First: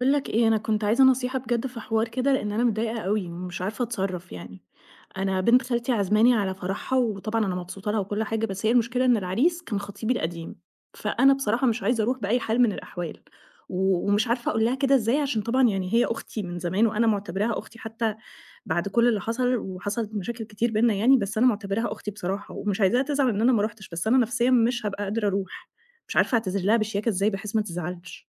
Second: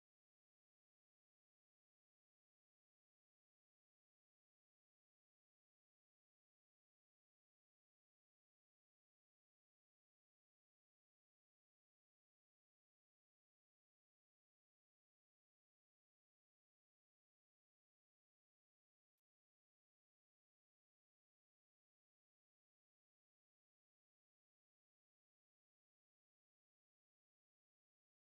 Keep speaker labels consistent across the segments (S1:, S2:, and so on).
S1: باقول لك إيه، أنا كنت عايزة نصيحة بجد في حوار كده، لإن أنا متضايقة أوي ومش عارفة أتصرّف يعني. أنا بنت خالتي عازماني على فرحها، وطبعًا أنا مبسوطة لها وكل حاجة، بس هي المشكلة إن العريس كان خطيبي القديم، فأنا بصراحة مش عايزة أروح بأي حال من الأحوال، و ومش عارفة أقول لها كده إزاي، عشان طبعًا يعني هي أختي من زمان وأنا معتبراها أختي حتى بعد كل اللي حصل، وحصلت مشاكل كتير بيننا يعني، بس أنا معتبراها أختي بصراحة، ومش عايزاها تزعل إن أنا ما رُحتش، بس أنا نفسيًا مش هابقى قادرة أروح، مش عارفة أعتذر لها بشياكة إزاي بحيث ما تزعلش.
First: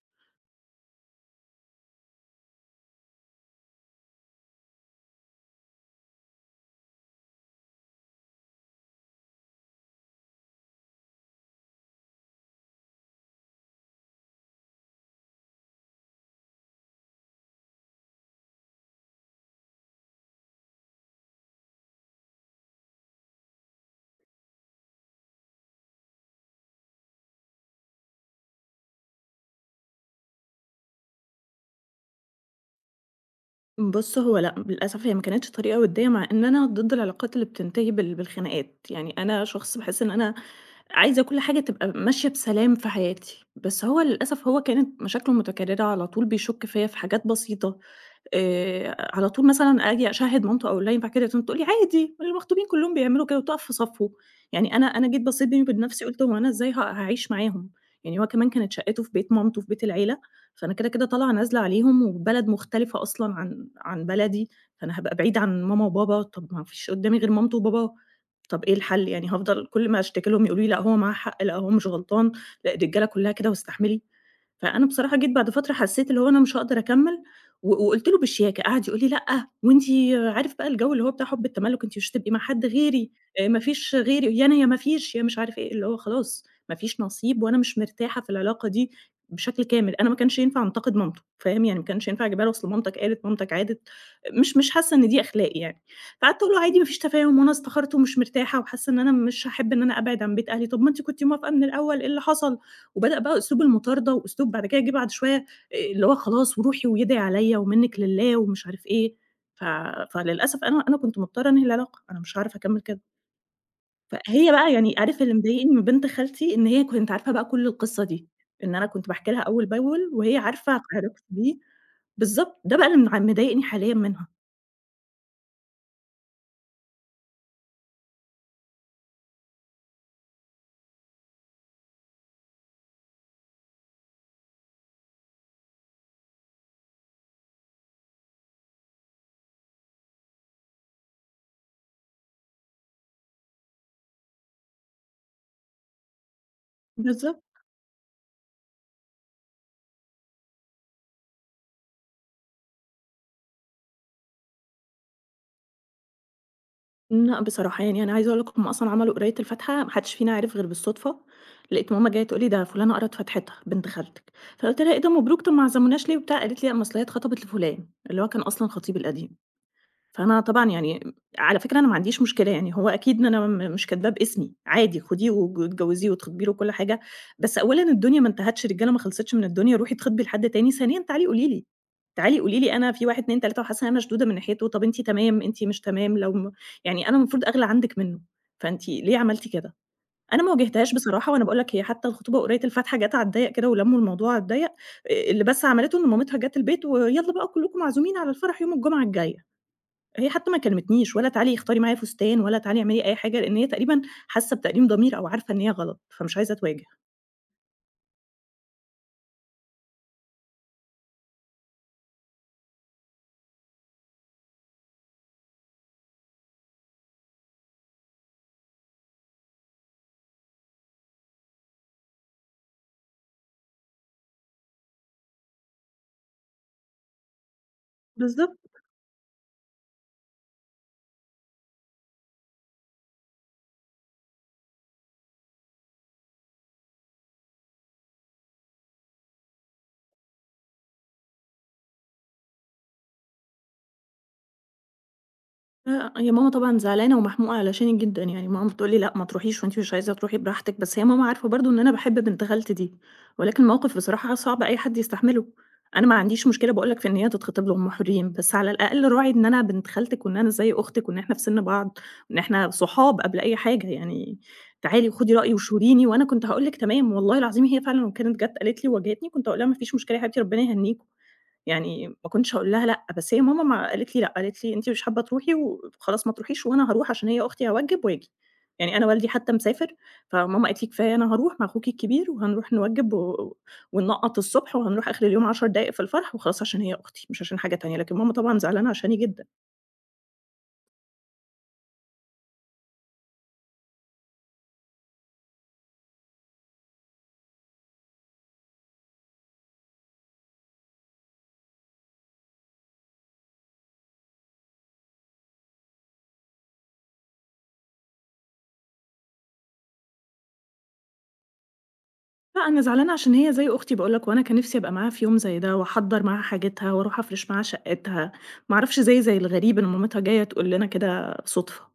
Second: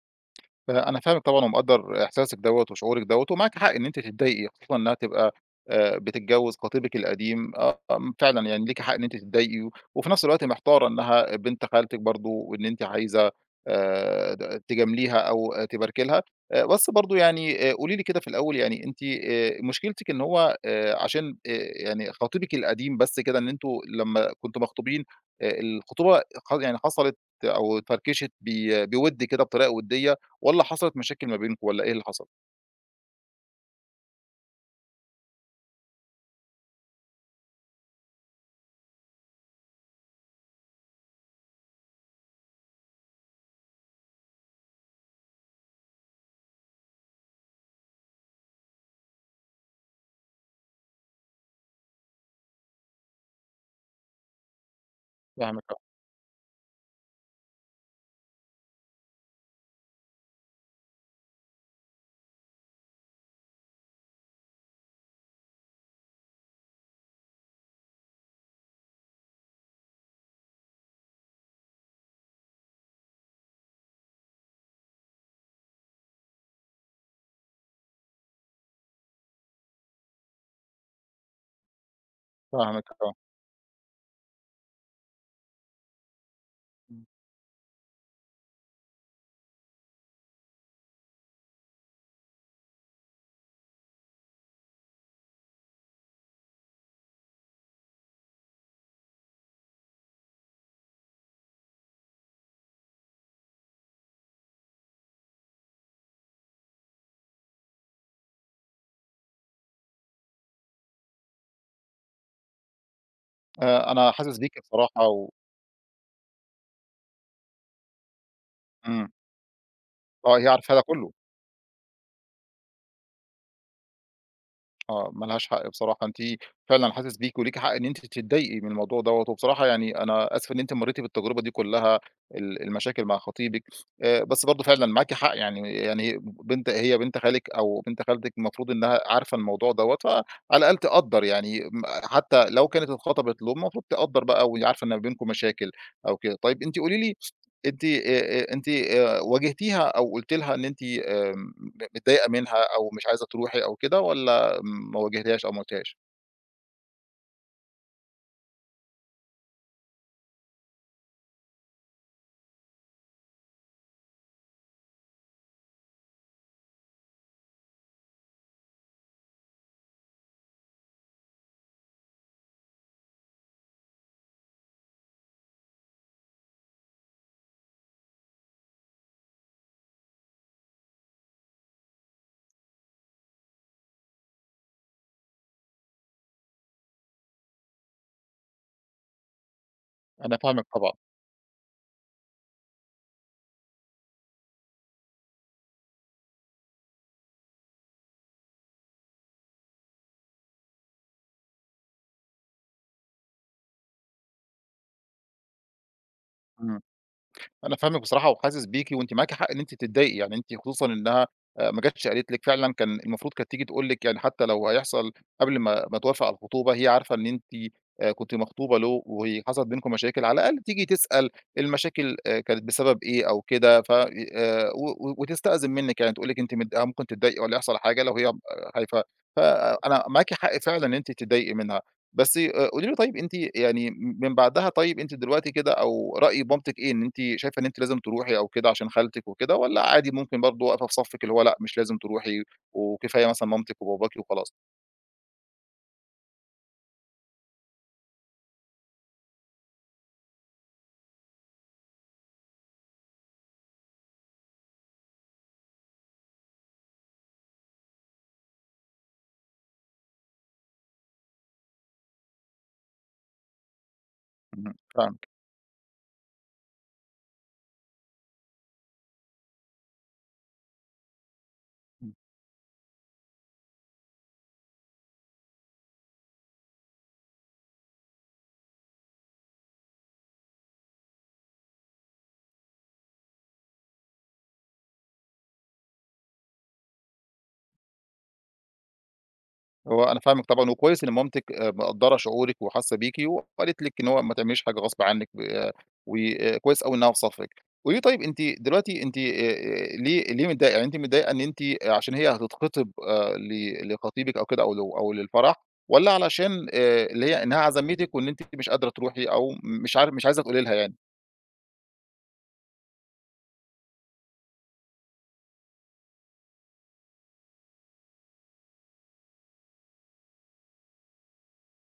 S2: فأنا فاهمِك طبعًا ومقدّر إحساسِك دوّة وشعورِك دوّة، ومعاكِ حق إن أنتِ تتضايقي خصوصًا إنها تبقى بتتجوّز خطيبِك القديم. آه، فعلًا يعني ليكِ حق إن أنتِ تتضايقي، وفي نفس الوقت محتارة إنها بنت خالتِك برضه وإن أنتِ عايزة د تجامليها أو تباركي لها. بس برضه يعني قولي لي كده في الأول، يعني أنتِ مشكلتِك إن هو عشان يعني خطيبِك القديم، بس كده إن أنتم لمّا كنتم مخطوبين الخطوبة يعني حصلت أو اتفركشت بود كده بطريقة ودية؟ والّا حصلت مشاكل ما بينكم، والّا إيه اللي حصل؟
S1: بُص، هو لأ، للأسف هي ما كانتش طريقة وِدّية، مع إن أنا ضد العلاقات اللي بتنتهي بالخناقات، يعني أنا شخص باحس إن أنا عايزة كل حاجة تبقى ماشية بسلام في حياتي، بس هو للأسف هو كانت مشاكله متكررة على طول بيشُك فيّا في حاجات بسيطة، على طول مثلًا آجي أشهِّد مامته أو اللي ينفع كده، تقوم تقول لي: "عادي، المخطوبين كلّهم بيعملوا كده." وتُقف في صفّه. يعني أنا جيت بصّيت بيني
S2: فاهمِك، آه.
S1: وبين نَفْسي قُلت هو أنا إزاي هاعيش معاهم؟ يعني هو كمان كانت شقته في بيت مامته، في بيت العيلة، فأنا كده، كده طالعة نازلة عليهم وبلد مختلفة أصلًا عن بلدي، فأنا هابقى بعيدة عن ماما وبابا، طَب ما فيش قُدّامي غير مامته وباباه، طَب إيه الحل؟ يعني هافضل كل ما أشتكي لهم يقولوا لي: "لأ، هو معاه حق، لأ، هو مش غلطان، لأ، الرجالة كُلّها كده واستحملي." فأنا بصراحة جيت بعد فترة حسيت اللي هو أنا مش هاقدر أكمّل، و وقُلت له بالشياكة، قعد يقول لي: "لأ، وأنتِ عارف بقى الجو اللي هو بتاع حُب التملُّك، أنتِ مش هتبقي مع حد
S2: فاهمِك،
S1: غيري،
S2: آه.
S1: ما فيش غيري، يا أنا يا ما فيش، يا مش عارف إيه." اللي هو خلاص ما فيش
S2: إمم.
S1: نصيب وأنا مش مرتاحة في العلاقة دي بشكل كامل، أنا ما كانش ينفع أنتقد مامته، فاهم، يعني ما كانش ينفع أجيبها له أصل مامتك قالت، مامتك عادت، مش حاسة إن دي أخلاق يعني. فقعدت أقول له: "عادي ما فيش تفاهم وأنا استخرت ومش مرتاحة وحاسة إن أنا مش هاحب إن أنا أبعد عن بيت أهلي." "طَب ما أنتِ كنتِ موافقة من الأول، إيه اللي حصل؟" وبدأ بقى أسلوب المطاردة وأسلوب بعد كده جِه بعد شوية اللي هو خلاص وروحي ويدعي عليّا ومنِّك لله ومش عارف إيه، ف فللأسف أنا كنت مضطرة أنهي العلاقة، أنا مش هاعرف أكمّل كده.
S2: أنا حاسس
S1: فهي
S2: بيكِ
S1: بقى يعني
S2: بصراحة
S1: عارف اللي مضايقني من بنت خالتي إن هي كنت عارفة بقى كل القصة دي، إن أنا
S2: إمم.
S1: كنت باحكي لها أول بأول وهي
S2: آه، هي عارفة ده
S1: عارفة
S2: كلّه.
S1: علاقتي بيه بالضبط، ده بقى اللي مضايقني حاليًا منها.
S2: آه، ما لهاش حق بصراحة. أنتِ فعلًا حاسس بيكِ وليكِ حق إن أنتِ تتضايقي من الموضوع دوّة، وبصراحة يعني أنا آسف إن أنتِ مرّيتِ بالتجربة دي كلّها، المشاكل مع خطيبِك. بس برضه فعلًا معاكِ حق، يعني هي بنت خالِك أو بنت خالتِك المفروض إنها عارفة الموضوع دوّة، فعلى الأقل تقدّر، يعني حتى لو كانت اتخطبت له المفروض تقدّر بقى وهي عارفة إن ما بينكم مشاكل أو كده. طيب أنتِ قولي لي،
S1: بالضبط.
S2: أنتِ آآ، أنتِ واجهتيها أو قُلتِ لها إن أنتِ آمم، م متضايقة منها أو مش عايزة تروحي أو كده، والّا ما واجهتيهاش أو ما قُلتيهاش؟
S1: لأ بصراحة، يعني أنا عايزة أقول لك هُم أصلًا عملوا قراية الفاتحة ما حدش فينا عرف غير بالصدفة، لقيت ماما جاية تقول لي: "ده فلانة قرأت فاتحتها بنت خالتك." فقُلت لها: "إيه ده مبروك طب ما عزموناش ليه وبتاع؟" قالت لي: "لأ ما أصل هي اتخطبت لفلان." اللي هو كان أصلًا خطيبي القديم. فأنا طبعًا يعني على فكرة أنا ما عنديش مشكلة، يعني هو أكيد إن أنا مش كاتباه باسمي، عادي خديه واتجوّزيه واتخطبي له وكل حاجة، بس أولًا الدنيا ما انتهتش، رجالة ما خلصتش من الدنيا، روحي اتخطبي لحد تاني، ثانيًا تعالي قولي لي، تعالي قولي لي أنا في 1، 2، 3 وحاسة إن أنا مشدودة من ناحيته، طَب أنتِ تمام، أنتِ مش تمام، لو م يعني أنا المفروض أغلى عنِّك منه، فأنتِ ليه عملتِ كده؟
S2: أنا
S1: أنا ما
S2: فاهمِك طبعًا.
S1: واجهتهاش بصراحة، وأنا باقول لك هي حتى الخطوبة قريّة الفاتحة جات على الضيّق كده ولمّوا الموضوع على الضيّق، اللي بس عملته إن مامتها جات البيت ويالّا بقى كلّكم معزومين على الفرح يوم الجمعة الجاية. هي حتى ما كلمتنيش ولا تعالي اختاري معايا فستان ولا تعالي اعملي أي حاجة، لإن هي تقريبًا حاسة بتأنيب ضمير أو عارفة إن هي غلط، فمش عايزة
S2: إمم.
S1: تواجه.
S2: أنا فاهمِك بصراحة وحاسس بيكِ، وأنتِ معاكِ حق إن أنتِ تتضايقي. يعني أنتِ خصوصًا إنها ما جاتش قالت لِك، فعلًا كان المفروض كانت تيجي تقول لِك، يعني حتى لو هيحصل قبل ما توافق على الخطوبة، هي عارفة إن أنتِ كنتِ مخطوبة له وحصلت بينكم مشاكل، على الأقل تيجي تسأل المشاكل كانت بسبب إيه أو كده، ف و و وتستأذن منِّك، يعني تقول لِك أنتِ ممكن تتضايقي والّا يحصل حاجة لو هي
S1: بالضبط.
S2: خايفة. فأنا معاكِ حق فعلًا إن أنتِ تتضايقي منها. بس قولي لي، طيب أنتِ يعني من بعدها، طيب أنتِ دلوقتي كده، أو رأي مامتِك إيه؟ إن أنتِ شايفة إن أنتِ لازم تروحي أو كده عشان خالتِك وكده، والّا عادي ممكن برضه واقفة في صفِّك، اللي هو لأ مش لازم تروحي وكفاية مثلًا مامتِك وباباكِ وخلاص؟
S1: هي ماما طبعًا زعلانة ومحموقة علشانِك جدًا، يعني ماما بتقول لي: "لأ، ما تروحيش وأنتِ مش عايزة تروحي براحتِك." بس هي ماما عارفة برضه إن أنا باحب بنت خالتي دي، ولكن موقف بصراحة صعب أي حد يستحمله. أنا ما عنديش مشكلة باقول لك في إن هي تتخطب لهم حرين، بس على الأقل راعي إن أنا بنت خالتِك وإن أنا زي أختِك وإن إحنا في سِن بعض، وإن إحنا صحاب قبل أي حاجة يعني،
S2: اهم،
S1: تعالي
S2: فاهمِك.
S1: وخدي رأيي وشوريني، وأنا كنت هاقول لِك تمام والله العظيم هي فعلًا لو كانت جات قالت لي وواجهتني كنت هاقول لها: "ما فيش مشكلة يا حبيبتي ربنا يهنيكم." يعني ما كنتش هاقول لها لأ، بس هي ماما ما قالت لي لأ، قالت لي: "أنتِ مش حابة تروحي وخلاص ما تروحيش وأنا هاروح عشان هي أختي هاوجّب وآجي." يعني أنا والدي حتى مسافر، فماما قالت لي: "كفاية أنا هاروح مع أخوكِ الكبير وهنروح نوجّب و وننقّط الصبح وهنروح آخر اليوم 10 دقايق في الفرح وخلاص عشان هي أختي، مش عشان حاجة تانية." لكن ماما طبعًا زعلانة عشاني جدًا.
S2: هو أنا فاهمِك طبعًا، وكويس إن مامتِك مقدّرة شعورِك وحاسة بيكِ، وقالت لِك إن هو ما تعمليش حاجة غصب عنِك وكويس أوي إنها في صفِّك. قولي لي، طيب أنتِ دلوقتي أنتِ ليه متضايقة؟ يعني أنتِ متضايقة إن أنتِ عشان هي هتتخطب ل لخطيبِك أو كده، أو ل أو للفرح، والّا علشان اللي هي إنها عزمتِك وإن أنتِ مش قادرة تروحي، أو مش عايزة تقولي لها يعني؟
S1: لأ، أنا زعلانة عشان هي زي أختي باقول لك، وأنا كان نفسي أبقى معاها في يوم زي ده، وأحضّر معاها حاجتها، وأروح أفرش معاها شقتها، ما أعرفش زي الغريب إن مامتها جاية تقول لنا كده صُدفة،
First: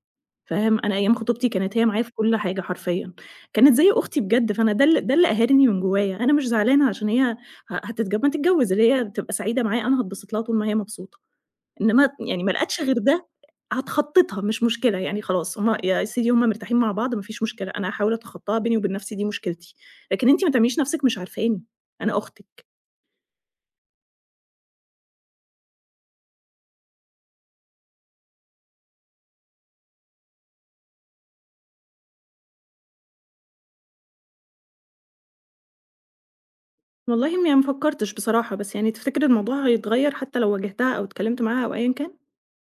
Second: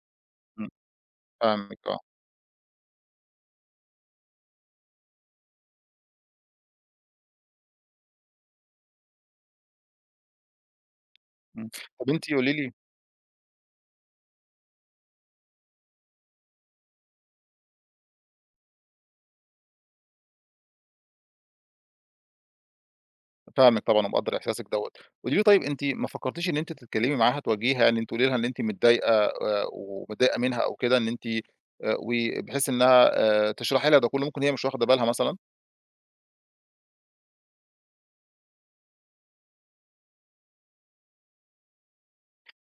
S2: إمم.
S1: فاهم؟ أنا أيام خطوبتي كانت
S2: فاهمِك،
S1: هي
S2: آه.
S1: معايا في كل حاجة حرفيًا، كانت زي أختي بجد، فأنا ده ده اللي قاهرني من جوايا، أنا مش زعلانة عشان هي ه هتتج ما تتجوّز اللي هي تبقى سعيدة معايا، أنا هاتبسط لها طول ما هي مبسوطة.
S2: إمم. طب
S1: إنما
S2: أنتِ
S1: يعني ما
S2: قولي لي،
S1: لقتش غير ده، هاتخطّيتها مش مشكلة، يعني خلاص هُم يا سيدي هُم مرتاحين مع بعض ما فيش مشكلة، أنا هاحاول أتخطّاها بيني وبين نَفْسي دي مشكلتي، لكن أنتِ ما تعمليش نَفْسِك مش عارفاني، أنا أختِك.
S2: فاهمِك طبعًا ومقدّر إحساسِك دوّة. قولي لي، طيب أنتِ ما فكّرتيش إن أنتِ تتكلّمي معاها تواجهيها، إن أنتِ تقولي لها إن أنتِ متضايقة ومتضايقة منها أو كده، إن أنتِ وبحيث إنها تشرحي لها ده كُلّه، ممكن هي مش واخدة بالها مثلًا؟
S1: والله يعني ما فكّرتش بصراحة، بس يعني تفتكر الموضوع هيتغيّر حتى لو واجهتها أو اتكلّمت معاها أو أيًا كان؟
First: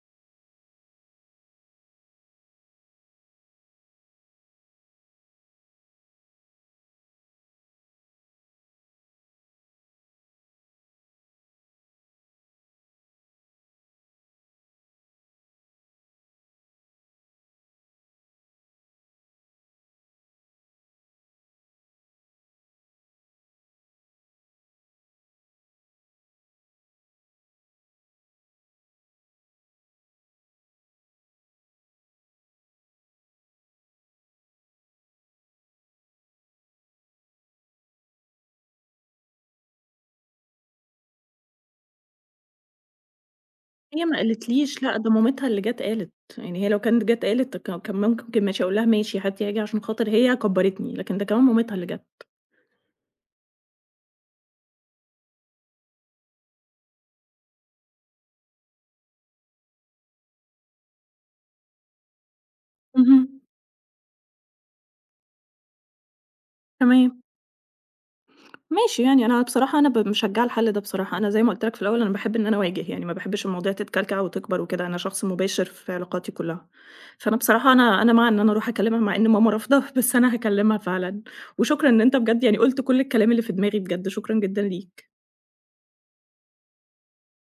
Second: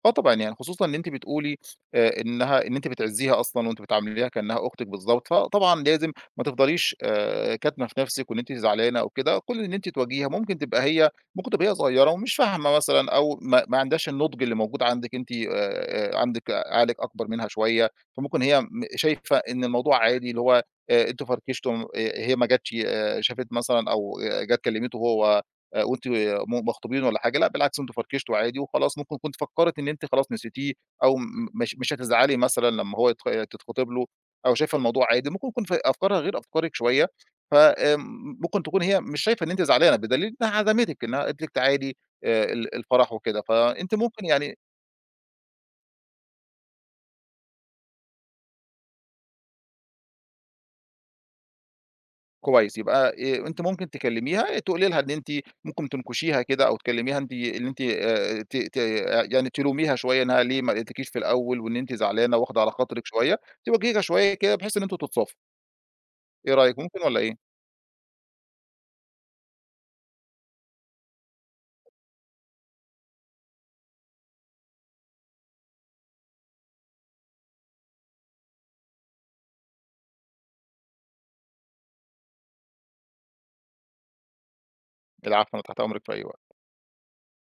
S2: آه طبعًا، يعني خصوصًا إن أنتِ بتقولي إنها إن أنتِ بتعزّيها أصلًا وأنتِ بتعامليها كإنها أختِك بالضبط، فطبعًا لازم ما تفضليش كاتمة في نَفْسِك وإن أنتِ زعلانة أو كده. كل إن أنتِ تواجهيها، ممكن تبقى هي صغيّرة ومش فاهمة مثلًا، أو ما عندهاش النُضْج اللي موجود عندِك. أنتِ عندِك عقلِك أكبر منها شوية، فممكن هي شايفة إن الموضوع عادي، اللي هو أنتم فركشتم، هي ما جاتش شافت مثلًا، أو جات كلّمته هو وأنتِ مخطوبين والّا حاجة. لأ بالعكس، أنتم فركشتوا عادي وخلاص. ممكن كنتِ فكّرِت إن أنتِ خلاص نسيتيه، أو م مش مش هتزعلي مثلًا لمّا هو تتخطب له، أو شايفة الموضوع عادي. ممكن يكون أفكارها غير أفكارِك شوية، ف ممكن تكون هي مش شايفة إن أنتِ زعلانة، بدليل إنها عزمتِك، إنها قالت لِك تعالي ال الفرح وكده، فأنتِ
S1: هي ما
S2: ممكن يعني
S1: قالتليش لأ، ده مامتها اللي جات قالت، يعني هي لو كانت جات قالت كان ممكن ماشي أقول لها ماشي هاتي هاجي عشان خاطر هي كبّرتني، لكن ده كمان مامتها اللي جات.
S2: كويس، يبقى أنتِ ممكن تكلميها إيه، تقولي لها إن أنتِ ممكن تنكشيها كده، أو تكلميها أنتِ إن أنتِ ت ت يعني تلوميها شوية إنها ليه ما لقيتكيش في الأول، وإن أنتِ زعلانة واخدة على خاطرِك
S1: اهم،
S2: شوية، تواجهيها شوية كده بحيث إن أنتم تتصافوا. إيه رأيك، ممكن والّا
S1: تمام.
S2: إيه؟
S1: ماشي، يعني أنا بصراحة أنا ب مشجّعة الحل ده بصراحة، أنا زي ما قُلت لك في الأول أنا باحب إن أنا أواجه، يعني ما باحبش المواضيع تتكلكع وتكبر وكده، أنا شخص مباشر في علاقاتي كلّها، فأنا بصراحة أنا مع إن أنا أروح أكلمها مع إن ماما رافضة، بس أنا هاكلمها فعلًا، وشكرًا إن أنت بجد يعني قُلت كل الكلام اللي في دماغي بجد، شكرًا جدًا ليك.
S2: العفو، أنا تحت أمرِك في أي وقت.